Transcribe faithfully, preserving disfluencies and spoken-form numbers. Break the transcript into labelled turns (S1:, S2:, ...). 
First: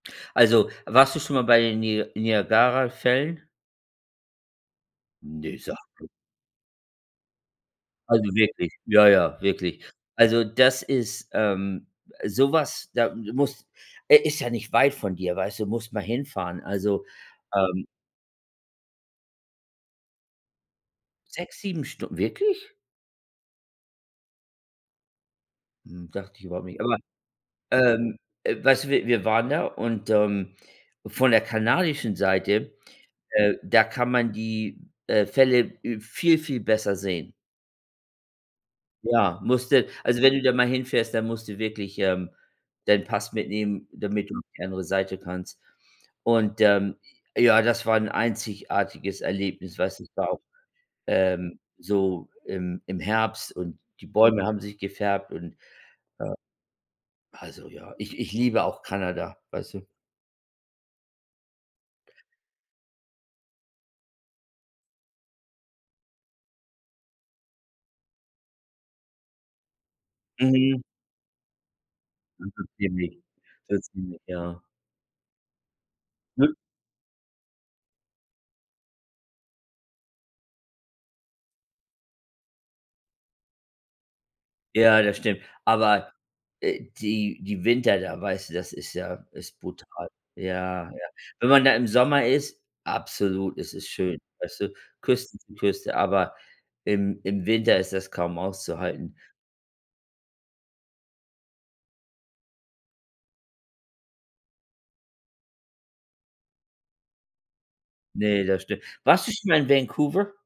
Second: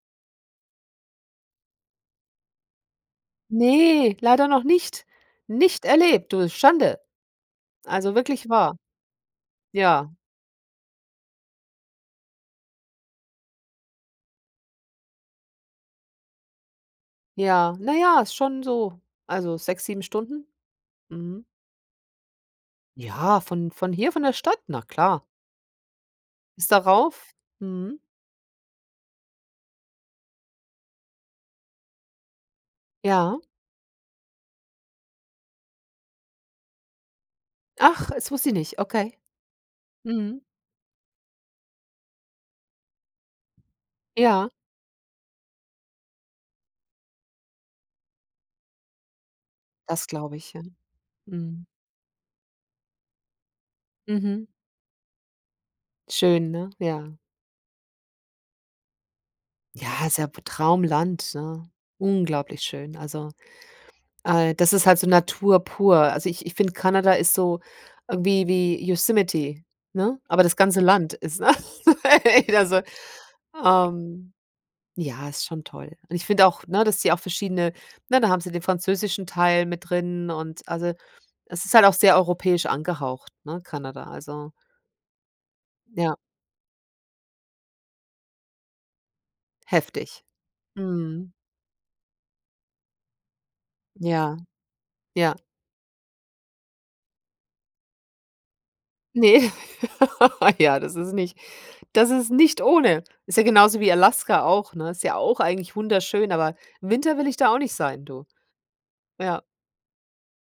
S1: Also warst du schon mal bei den Ni Niagarafällen?
S2: Ne, leider noch nicht.
S1: Ne, sag
S2: Nicht
S1: blo
S2: erlebt, du. Schande. Also
S1: Also
S2: wirklich
S1: wirklich,
S2: wahr.
S1: ja, ja, wirklich.
S2: Ja.
S1: Also das ist, ähm so was, da muss äh, ist ja nicht weit von dir, weißt du? Musst mal hinfahren. Also,
S2: Ja,
S1: ähm
S2: na ja, ist schon so also sechs, sieben Stunden. Mhm.
S1: sechs, sieben Stund wirklich?
S2: Ja, von von hier, von der Stadt, na klar.
S1: Hm. Dachte ich überhaupt
S2: Bis
S1: nicht aber
S2: darauf, mhm.
S1: ähm, äh, weißt du, wir wir waren da und, ähm, von der kanadischen Seite,
S2: Ja.
S1: äh, da kann man die, äh, Fälle, äh, viel viel besser sehen.
S2: Ach, das wusste ich nicht, okay.
S1: Ja, musst du also wenn du
S2: Mhm.
S1: da mal hinfährst, dann musst du wirklich, ähm, deinen Pass mitnehmen, damit du auf
S2: Ja.
S1: die andere Seite kannst. Und, ähm, ja, das war 'n einzigartiges Erlebnis, was
S2: Das
S1: ich da
S2: glaube
S1: auch,
S2: ich. Ja.
S1: ähm
S2: Mhm.
S1: so im im Herbst und die Bäume
S2: Mhm.
S1: haben sich gefärbt und, äh
S2: Schön, ne? Ja.
S1: also ja. Ich ich liebe auch Kanada, weißt du?
S2: Ja, ist ja p Traumland, ne? Unglaublich schön. Also, äh, das ist halt so Natur pur. Also ich ich finde, Kanada ist so, ähm, wie wie Yosemite, ne? Aber das ganze
S1: Mhm.
S2: Land ist, ne?
S1: Mhm.
S2: [unintelligible] Also,
S1: Ziemlich. Das mhm,
S2: ähm,
S1: ja.
S2: ja, ist schon toll. Und ich finde
S1: [unintelligible]
S2: auch, ne, dass die auch verschiedene ne, da haben sie den französischen Teil mit drin und also es ist halt auch sehr europäisch angehaucht, ne, Kanada. Also
S1: Ja, das stimmt. Aber,
S2: Ja.
S1: äh, die die Winter da, weißt du, das ist ja ist brutal.
S2: Heftig.
S1: Ja, ja.
S2: Mhm.
S1: Wenn man da im Sommer ist, absolut ist es schön,
S2: Ja,
S1: weißt du?
S2: ja.
S1: Küste zu Küste, aber im im Winter ist das kaum auszuhalten.
S2: Ne, ja, das ist nicht das ist nicht ohne. Ist ja genauso wie Alaska auch, ne? Ist ja auch eigentlich wunderschön, aber Winter will ich da auch nicht sein, du.
S1: Ne, das stimmt. Warst du
S2: Ja.
S1: schon mal in Vancouver?